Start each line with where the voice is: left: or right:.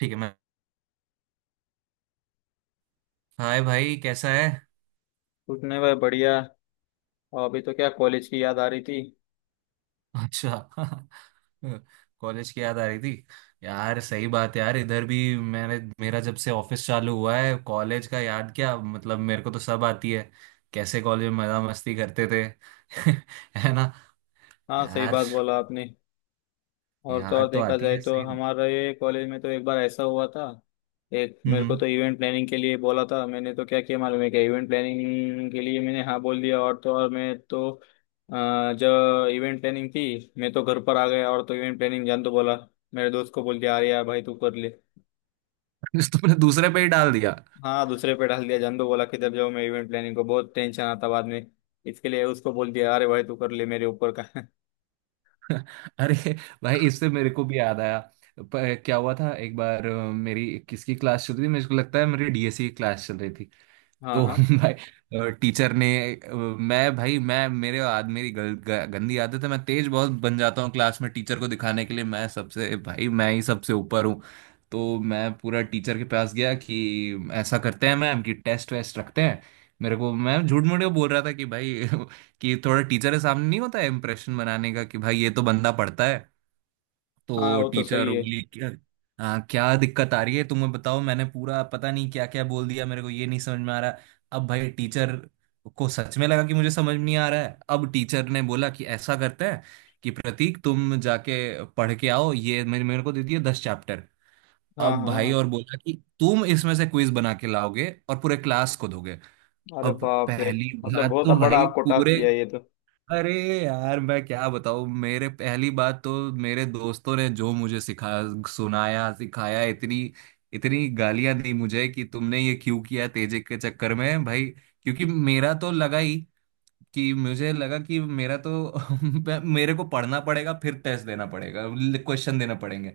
right: ठीक है। मैं हाय भाई, कैसा है?
left: कुछ नहीं भाई, बढ़िया। और अभी तो क्या, कॉलेज की याद आ रही थी।
right: अच्छा। कॉलेज की याद आ रही थी। यार, सही बात है यार, इधर भी मैंने, मेरा जब से ऑफिस चालू हुआ है, कॉलेज का याद, क्या मतलब, मेरे को तो सब आती है, कैसे कॉलेज में मजा मस्ती करते थे। है ना
left: हाँ, सही
right: यार?
left: बात बोला आपने। और तो और,
right: याद तो
left: देखा
right: आती
left: जाए
right: है
left: तो
right: सही।
left: हमारे कॉलेज में तो एक बार ऐसा हुआ था। एक मेरे को
right: हम्म।
left: तो इवेंट प्लानिंग के लिए बोला था, मैंने तो क्या किया मालूम है क्या, इवेंट प्लानिंग के लिए मैंने हाँ बोल दिया। और तो और मैं तो जब इवेंट प्लानिंग थी मैं तो घर पर आ गया, और तो इवेंट प्लानिंग जान तो बोला मेरे दोस्त को बोल दिया अरे यार भाई तू कर ले।
right: तुमने दूसरे पे ही डाल दिया।
left: हाँ, दूसरे पे डाल दिया, जान तो बोला किधर जाऊँ मैं, इवेंट प्लानिंग को बहुत टेंशन आता बाद में। इसके लिए उसको बोल दिया अरे भाई तू कर ले मेरे ऊपर का।
right: अरे भाई, इससे मेरे को भी याद आया। क्या हुआ था एक बार, मेरी किसकी क्लास चल रही थी, मेरे को लगता है मेरी डीएससी की क्लास चल रही थी।
left: हाँ
right: तो
left: हाँ
right: भाई, टीचर ने, मैं भाई, मैं, मेरे आद मेरी गंदी आदत है, मैं तेज बहुत बन जाता हूँ क्लास में, टीचर को दिखाने के लिए मैं सबसे, भाई मैं ही सबसे ऊपर हूँ। तो मैं पूरा टीचर के पास गया कि ऐसा करते हैं मैम, कि टेस्ट वेस्ट रखते हैं। मेरे को, मैं झूठ मूठ बोल रहा था कि भाई कि थोड़ा टीचर के सामने नहीं होता है इम्प्रेशन बनाने का कि भाई ये तो बंदा पढ़ता है।
left: हाँ,
right: तो
left: वो तो सही
right: टीचर
left: है।
right: बोली क्या। हाँ, क्या दिक्कत आ रही है तुम्हें, बताओ। मैंने पूरा पता नहीं क्या क्या बोल दिया, मेरे को ये नहीं समझ में आ रहा। अब भाई टीचर को सच में लगा कि मुझे समझ में नहीं आ रहा है। अब टीचर ने बोला कि ऐसा करते हैं कि प्रतीक तुम जाके पढ़ के आओ, ये मेरे मेरे को दे दिए 10 चैप्टर।
left: हाँ
right: अब
left: हाँ
right: भाई
left: हाँ।
right: और बोला कि तुम इसमें से क्विज बना के लाओगे और पूरे क्लास को दोगे।
left: अरे
right: अब
left: बाप रे।
right: पहली
left: मतलब
right: बात
left: बहुत
right: तो
left: बड़ा
right: भाई
left: आपको टास्क
right: पूरे,
left: दिया ये तो।
right: अरे यार मैं क्या बताऊँ, मेरे पहली बात तो मेरे दोस्तों ने जो मुझे सिखा सुनाया सिखाया, इतनी इतनी गालियां दी मुझे कि तुमने ये क्यों किया तेजिक के चक्कर में भाई, क्योंकि मेरा तो लगा ही, कि मुझे लगा कि मेरा तो, मेरे को पढ़ना पड़ेगा, फिर टेस्ट देना पड़ेगा, क्वेश्चन देना पड़ेंगे,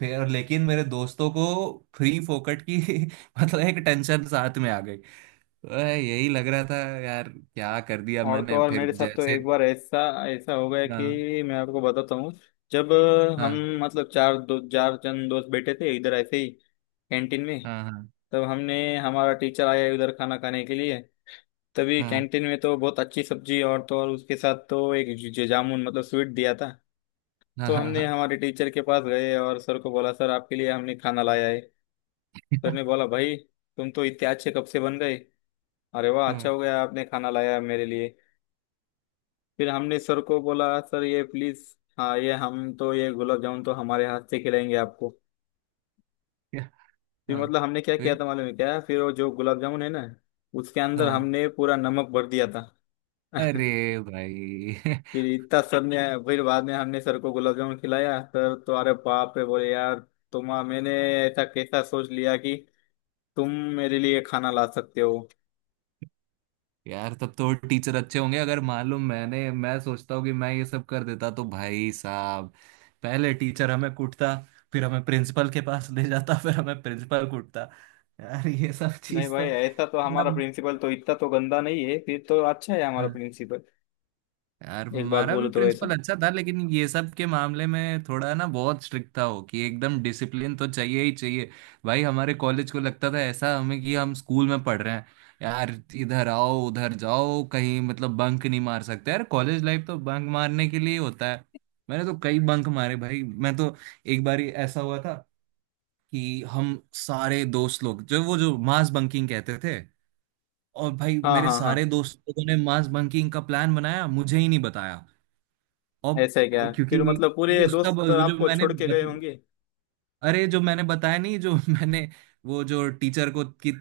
right: फिर। लेकिन मेरे दोस्तों को फ्री फोकट की मतलब एक टेंशन साथ में आ गई। अरे यही लग रहा था यार, क्या कर दिया
left: और तो
right: मैंने,
left: और
right: फिर
left: मेरे साथ तो
right: जैसे।
left: एक बार ऐसा ऐसा हो गया
right: हाँ,
left: कि मैं आपको बताता हूँ। जब हम,
right: हाँ,
left: मतलब चार दो चार जन दोस्त बैठे थे इधर ऐसे ही, कैंटीन में।
right: हाँ, हाँ,
left: तब हमने हमारा टीचर आया इधर खाना खाने के लिए। तभी
right: हाँ,
left: कैंटीन में तो बहुत अच्छी सब्जी, और तो और उसके साथ तो एक जामुन मतलब स्वीट दिया था।
right: हाँ,
left: तो
right: हाँ,
left: हमने
right: हाँ,
left: हमारे टीचर के पास गए और सर को बोला सर आपके लिए हमने खाना लाया है। सर
right: क्या-
left: ने बोला भाई, तुम तो इतने अच्छे कब से बन गए, अरे वाह, अच्छा
right: हाँ,
left: हो गया आपने खाना लाया मेरे लिए। फिर हमने सर को बोला सर ये प्लीज, हाँ ये हम तो ये गुलाब जामुन तो हमारे हाथ से खिलाएंगे आपको।
right: क्या-
left: फिर
right: हाँ,
left: मतलब हमने क्या किया
right: फिर
left: था मालूम है क्या, फिर वो जो गुलाब जामुन है ना, उसके अंदर
right: हाँ।
left: हमने पूरा नमक भर दिया था।
right: अरे भाई।
left: फिर इतना सर ने, फिर बाद में हमने सर को गुलाब जामुन खिलाया, सर तो अरे बाप रे बोले, यार तुम, मैंने ऐसा कैसा सोच लिया कि तुम मेरे लिए खाना ला सकते हो।
right: यार, तब तो टीचर अच्छे होंगे, अगर मालूम मैंने, मैं सोचता हूँ कि मैं ये सब कर देता तो भाई साहब, पहले टीचर हमें कूटता, फिर हमें प्रिंसिपल के पास ले जाता, फिर हमें प्रिंसिपल कूटता। यार ये सब
left: नहीं
right: चीज
left: भाई,
right: तो
left: ऐसा तो हमारा
right: मतलब।
left: प्रिंसिपल तो इतना तो गंदा नहीं है, फिर तो अच्छा है हमारा
right: हाँ।
left: प्रिंसिपल।
right: यार
left: एक बात
right: हमारा
left: बोलो
right: भी
left: तो ऐसा।
right: प्रिंसिपल अच्छा था, लेकिन ये सब के मामले में थोड़ा ना बहुत स्ट्रिक्ट था, हो कि एकदम डिसिप्लिन तो चाहिए ही चाहिए। भाई हमारे कॉलेज को लगता था ऐसा हमें कि हम स्कूल में पढ़ रहे हैं। यार इधर आओ उधर जाओ कहीं, मतलब बंक नहीं मार सकते, यार कॉलेज लाइफ तो बंक मारने के लिए ही होता है। मैंने तो कई बंक मारे भाई, मैं तो एक बार ऐसा हुआ था कि हम सारे दोस्त लोग जो, वो जो मास बंकिंग कहते थे, और भाई
left: हाँ
right: मेरे
left: हाँ हाँ।
right: सारे दोस्त लोगों ने मास बंकिंग का प्लान बनाया, मुझे ही नहीं बताया।
left: ऐसा है क्या,
right: और
left: फिर
right: क्योंकि
left: मतलब पूरे
right: उसका
left: दोस्त
right: वो जो
left: आपको
right: मैंने
left: छोड़ के गए होंगे।
right: अरे जो मैंने बताया नहीं, जो मैंने वो जो टीचर को की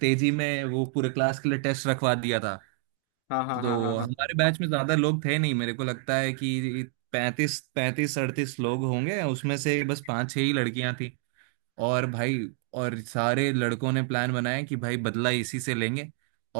right: तेजी में वो पूरे क्लास के लिए टेस्ट रखवा दिया था।
left: हाँ हाँ हाँ हाँ
right: तो
left: हाँ।
right: हमारे बैच में ज्यादा लोग थे नहीं, मेरे को लगता है कि पैंतीस, पैंतीस, अड़तीस लोग होंगे, उसमें से बस पांच छह ही लड़कियां थी। और भाई, और सारे लड़कों ने प्लान बनाया कि भाई बदला इसी से लेंगे,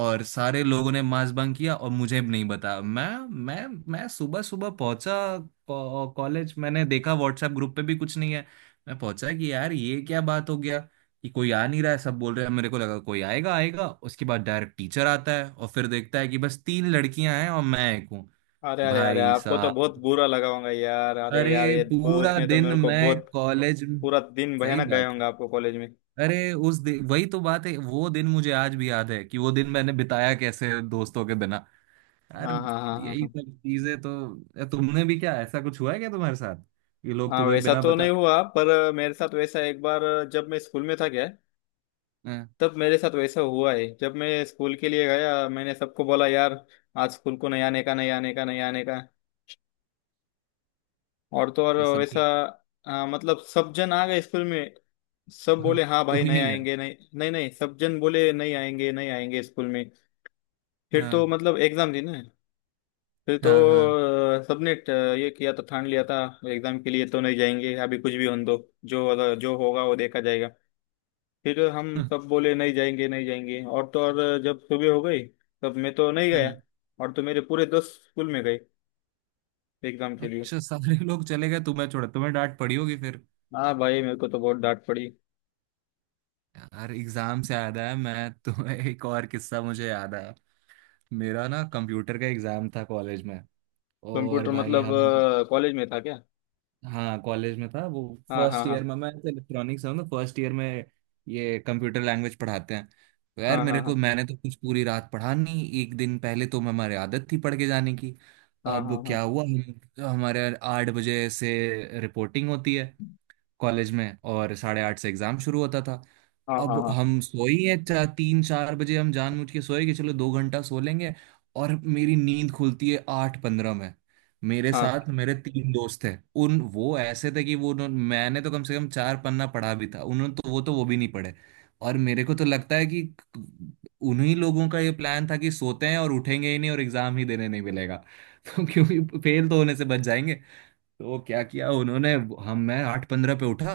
right: और सारे लोगों ने मास बंक किया और मुझे भी नहीं बताया। मैं मैं सुबह सुबह पहुंचा कॉलेज, मैंने देखा व्हाट्सएप ग्रुप पे भी कुछ नहीं है। मैं पहुंचा कि यार ये क्या बात हो गया कि कोई आ नहीं रहा है, सब बोल रहे हैं, मेरे को लगा कोई आएगा आएगा। उसके बाद डायरेक्ट टीचर आता है और फिर देखता है कि बस तीन लड़कियां हैं और मैं एक हूँ।
left: अरे अरे अरे,
right: भाई
left: आपको तो
right: साहब,
left: बहुत बुरा लगा होगा यार, अरे
right: अरे
left: यार ये दोस्त
right: पूरा
left: ने तो
right: दिन
left: मेरे को
right: मैं
left: बहुत।
right: कॉलेज।
left: पूरा दिन
right: सही
left: भयानक गए
right: बात।
left: होंगे आपको कॉलेज में।
right: अरे उस दिन, वही तो बात है, वो दिन मुझे आज भी याद है कि वो दिन मैंने बिताया कैसे दोस्तों के बिना। यार,
left: हाँ हाँ हाँ हाँ
right: यही
left: हाँ।
right: सब चीजें, तो तुमने भी क्या ऐसा कुछ हुआ है क्या तुम्हारे साथ, ये लोग
left: हाँ
right: तुम्हें
left: वैसा
right: बिना
left: तो नहीं
right: बताए।
left: हुआ, पर मेरे साथ वैसा एक बार जब मैं स्कूल में था क्या,
right: हाँ,
left: तब मेरे साथ वैसा हुआ है। जब मैं स्कूल के लिए गया मैंने सबको बोला यार आज स्कूल को नहीं आने का, नहीं आने का, नहीं आने का। और तो और
right: तो सब
left: वैसा,
right: कुछ।
left: हाँ, मतलब सब जन आ गए स्कूल में। सब
right: हाँ,
left: बोले हाँ भाई
right: तुम ही
left: नहीं
right: नहीं गए।
left: आएंगे नहीं नहीं नहीं, सब जन बोले नहीं आएंगे नहीं आएंगे स्कूल में। फिर तो
right: हाँ,
left: मतलब एग्जाम थी ना। फिर तो
right: हाँ, हाँ।
left: अ, सबने ट- ये किया था, ठान लिया था एग्जाम के लिए तो नहीं जाएंगे, अभी कुछ भी होने दो, जो अगर- जो होगा वो देखा जाएगा। फिर हम
right: हम्म।
left: सब बोले नहीं जाएंगे नहीं जाएंगे। और तो और जब सुबह हो गई तब मैं तो नहीं गया।
right: हम्म।
left: और तो मेरे पूरे दोस्त स्कूल में गए एग्जाम के लिए।
right: अच्छा, सारे लोग चले गए, तुम्हें छोड़ा, तुम्हें डांट पड़ी होगी फिर।
left: हाँ भाई, मेरे को तो बहुत डांट पड़ी।
right: यार एग्जाम से याद आया, मैं तुम्हें एक और किस्सा मुझे याद आया। मेरा ना कंप्यूटर का एग्जाम था कॉलेज में, और
left: कंप्यूटर
right: भाई
left: मतलब,
right: हम।
left: कॉलेज में था क्या।
right: हाँ, कॉलेज में था वो।
left: हाँ हाँ
right: फर्स्ट
left: हाँ।
right: ईयर में मैं इलेक्ट्रॉनिक्स हूँ ना, फर्स्ट ईयर में ये कंप्यूटर लैंग्वेज पढ़ाते हैं। तो यार
left: हाँ हाँ
right: मेरे को,
left: हाँ।
right: मैंने तो कुछ पूरी रात पढ़ा नहीं, एक दिन पहले तो हमारी आदत थी पढ़ के जाने की।
left: हाँ हाँ
right: अब
left: हाँ
right: क्या हुआ, हम हमारे 8 बजे से रिपोर्टिंग होती है कॉलेज में, और 8:30 से एग्जाम शुरू होता था।
left: हाँ
right: अब
left: हाँ हाँ
right: हम सोई हैं चार, तीन चार बजे, हम जानबूझ के सोए कि चलो 2 घंटा सो लेंगे, और मेरी नींद खुलती है 8:15 में। मेरे
left: हाँ।
right: साथ मेरे तीन दोस्त थे, उन, वो ऐसे थे कि मैंने तो कम से कम चार पन्ना पढ़ा भी था, उन्होंने तो वो, तो वो भी नहीं पढ़े। और मेरे को तो लगता है कि उन्हीं लोगों का ये प्लान था कि सोते हैं और उठेंगे ही नहीं, और एग्जाम ही देने नहीं मिलेगा। तो क्योंकि फेल तो होने से बच जाएंगे। तो क्या किया उन्होंने, हम मैं 8:15 पे उठा,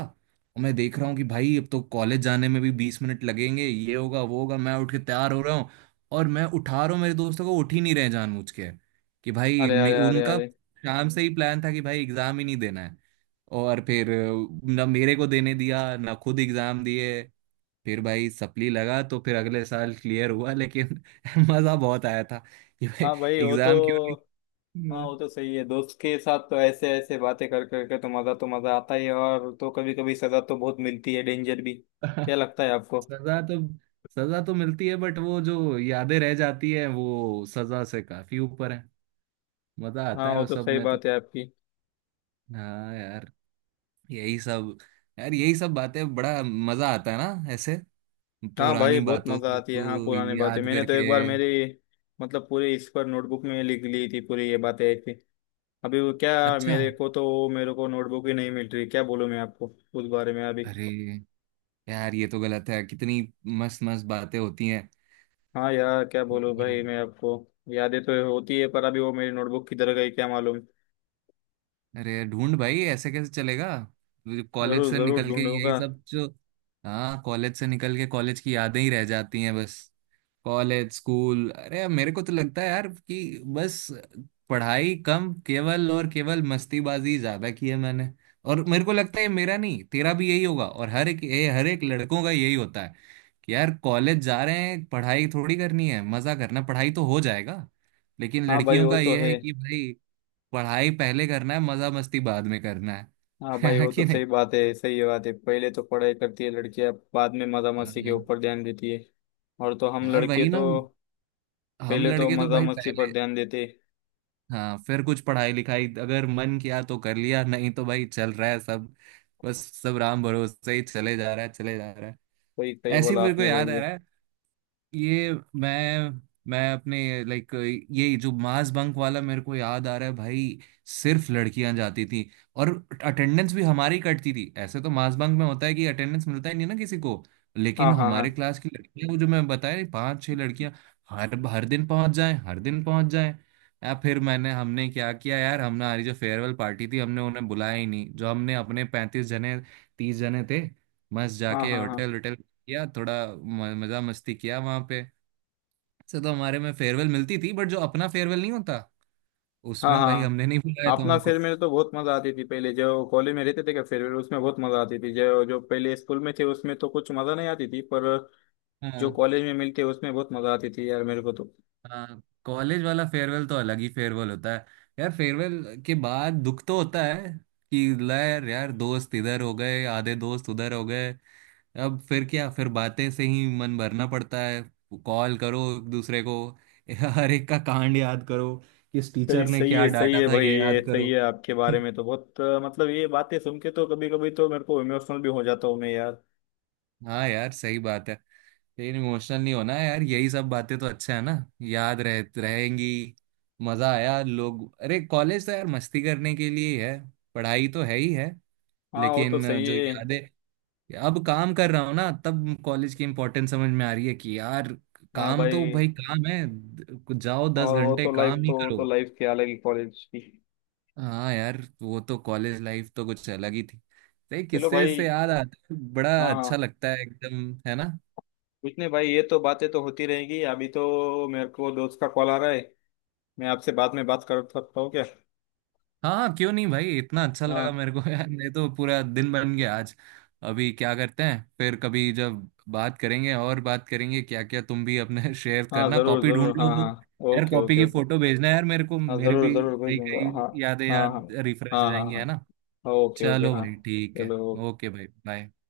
right: और मैं देख रहा हूँ कि भाई अब तो कॉलेज जाने में भी 20 मिनट लगेंगे, ये होगा वो होगा, मैं उठ के तैयार हो रहा हूँ। और मैं उठा रहा हूँ मेरे दोस्तों को, उठ ही नहीं रहे जानबूझ के। कि भाई
left: अरे अरे अरे
right: उनका
left: अरे।
right: शाम से ही प्लान था कि भाई एग्जाम ही नहीं देना है। और फिर ना मेरे को देने दिया ना खुद एग्जाम दिए। फिर भाई सप्ली लगा, तो फिर अगले साल क्लियर हुआ, लेकिन मजा बहुत आया था कि भाई,
left: हाँ भाई वो तो।
right: एग्जाम क्यों नहीं।
left: हाँ वो तो सही है, दोस्त के साथ तो ऐसे ऐसे बातें कर कर के तो मज़ा आता ही है, और तो कभी कभी सज़ा तो बहुत मिलती है, डेंजर भी। क्या लगता है आपको।
right: सजा तो, सजा तो मिलती है, बट वो जो यादें रह जाती है वो सजा से काफी ऊपर है। मजा आता
left: हाँ
right: है
left: वो
right: वो
left: तो
right: सब
left: सही
right: में तो।
left: बात है आपकी।
right: हाँ यार, यही सब, यार यही सब बातें, बड़ा मजा आता है ना ऐसे
left: हाँ भाई
right: पुरानी
left: बहुत
right: बातों
left: मज़ा आती है, हाँ
right: को
left: पुरानी बातें
right: याद
left: मैंने तो
right: करके।
left: एक बार मेरी, मतलब पूरी इस पर नोटबुक में लिख ली थी, पूरी ये बातें ऐसी। अभी वो क्या,
right: अच्छा।
left: मेरे को तो वो मेरे को नोटबुक ही नहीं मिल रही, क्या बोलूँ मैं आपको उस बारे में अभी।
right: अरे यार, ये तो गलत है। कितनी मस्त मस्त बातें होती
left: हाँ यार क्या बोलूं भाई
right: हैं।
left: मैं आपको, यादें तो होती है पर अभी वो मेरी नोटबुक किधर गई क्या मालूम।
right: अरे यार, ढूंढ भाई, ऐसे कैसे चलेगा, कॉलेज
left: जरूर
right: से
left: जरूर
right: निकल के यही
left: ढूंढूंगा।
right: सब जो। हाँ, कॉलेज से निकल के कॉलेज की यादें ही रह जाती हैं बस। कॉलेज, स्कूल, अरे यार, मेरे को तो लगता है यार कि बस पढ़ाई कम, केवल और केवल मस्तीबाजी ज्यादा की है मैंने। और मेरे को लगता है ये मेरा नहीं, तेरा भी यही होगा, और हर एक, ये हर एक लड़कों का यही होता है कि यार कॉलेज जा रहे हैं, पढ़ाई थोड़ी करनी है, मजा करना, पढ़ाई तो हो जाएगा। लेकिन
left: हाँ भाई
right: लड़कियों
left: वो
right: का
left: तो
right: ये
left: है।
right: है कि भाई पढ़ाई पहले करना है, मजा मस्ती बाद में करना
left: हाँ
right: है।
left: भाई
right: है
left: वो तो
right: कि नहीं?
left: सही बात है, सही बात है। पहले तो पढ़ाई करती है लड़कियां, बाद में मजा मस्ती के
right: हाँ,
left: ऊपर ध्यान देती है। और तो हम
right: यार
left: लड़के
right: वही ना,
left: तो
right: हम
left: पहले तो
right: लड़के तो
left: मजा
right: भाई
left: मस्ती पर
right: पहले।
left: ध्यान देते।
right: हाँ, फिर कुछ पढ़ाई लिखाई अगर मन किया तो कर लिया, नहीं तो भाई चल रहा है सब। बस सब राम भरोसे ही चले जा रहा है, चले जा रहा है।
left: सही सही
right: ऐसी
left: बोला
right: मेरे को
left: आपने भाई
right: याद आ
left: ये।
right: रहा है, ये मैं, अपने, लाइक, ये जो मास बंक वाला मेरे को याद आ रहा है भाई, सिर्फ लड़कियां जाती थी, और अटेंडेंस भी हमारी कटती थी। ऐसे तो मास बंक में होता है कि अटेंडेंस मिलता ही नहीं ना किसी को,
left: हाँ
right: लेकिन
left: हाँ हाँ
right: हमारे क्लास की लड़कियां, वो जो मैं बताया पांच छह लड़कियां, हर हर दिन पहुंच जाए, हर दिन पहुंच जाए। या फिर मैंने, हमने क्या किया यार, हमने हमारी जो फेयरवेल पार्टी थी, हमने उन्हें बुलाया ही नहीं। जो हमने अपने 35 जने, 30 जने थे, मस्त
left: हाँ
right: जाके
left: हाँ हाँ
right: होटल होटल किया, थोड़ा मजा मस्ती किया वहां पे। से तो हमारे में फेयरवेल मिलती थी, बट जो अपना फेयरवेल नहीं होता
left: हाँ
right: उसमें
left: हाँ
right: भाई
left: हाँ।
right: हमने नहीं बुलाया था
left: अपना
right: उनको।
left: फेयरवेल में तो बहुत मजा आती थी, पहले जो कॉलेज में रहते थे क्या फेयरवेल उसमें बहुत मजा आती थी, जो जो पहले स्कूल में थे उसमें तो कुछ मजा नहीं आती थी, पर
right: हाँ,
left: जो कॉलेज में मिलते उसमें बहुत मजा आती थी यार मेरे को तो।
right: हाँ, कॉलेज वाला फेयरवेल तो अलग ही फेयरवेल होता है। यार फेयरवेल के बाद दुख तो होता है कि यार, यार दोस्त इधर हो गए, आधे दोस्त उधर हो गए। अब फिर क्या, फिर बातें से ही मन भरना पड़ता है, कॉल करो एक दूसरे को। हर एक का कांड याद करो, किस
left: सही
right: टीचर ने
left: सही
right: क्या
left: है, सही
right: डांटा
left: है
right: था
left: भाई,
right: ये
left: ये
right: याद
left: सही
right: करो।
left: है। आपके बारे में तो बहुत, मतलब ये बातें सुन के तो कभी कभी तो मेरे को इमोशनल भी हो जाता हूँ मैं यार।
right: हाँ यार, सही बात है। फिर इमोशनल नहीं होना है यार, यही सब बातें तो अच्छा है ना, याद रह रहेंगी, मजा आया लोग। अरे कॉलेज तो यार मस्ती करने के लिए ही है, पढ़ाई तो है ही है,
left: हाँ वो तो
right: लेकिन
left: सही
right: जो
left: है।
right: यादें। अब काम कर रहा हूँ ना, तब कॉलेज की इंपॉर्टेंस समझ में आ रही है कि यार,
left: हाँ
right: काम तो
left: भाई।
right: भाई काम है, जाओ, दस
left: और
right: घंटे काम ही
left: वो
right: करो।
left: तो लाइफ की अलग ही कॉलेज की।
right: हाँ यार, वो तो कॉलेज लाइफ तो कुछ अलग ही थी, तो ये
left: चलो
right: किस्से
left: भाई।
right: से याद आता है बड़ा
left: हाँ
right: अच्छा
left: हाँ।
right: लगता है एकदम, है ना?
left: कुछ नहीं भाई, ये तो बातें तो होती रहेंगी, अभी तो मेरे को दोस्त का कॉल आ रहा है, मैं आपसे बाद में बात कर सकता हूँ क्या।
right: हाँ, हाँ, क्यों नहीं भाई, इतना अच्छा लगा
left: हाँ
right: मेरे को। यार ये तो पूरा दिन बन गया आज। अभी क्या करते हैं, फिर कभी जब बात करेंगे और बात करेंगे, क्या क्या, तुम भी अपने शेयर
left: हाँ
right: करना,
left: जरूर
right: कॉपी ढूंढ
left: जरूर,
right: लो
left: हाँ हाँ,
right: वो। यार
left: ओके
right: कॉपी
left: ओके
right: की
left: ओके।
right: फोटो भेजना यार मेरे को,
left: हाँ
right: मेरे
left: जरूर
right: भी
left: जरूर
right: कई
left: भेजूंगा, हाँ
right: कई यादें,
left: हाँ हाँ
right: याद रिफ्रेश हो
left: हाँ हाँ
right: जाएंगी, है ना?
left: हाँ। ओके ओके
right: चलो
left: हाँ।
right: भाई, ठीक है,
left: चलो।
right: ओके भाई, बाय।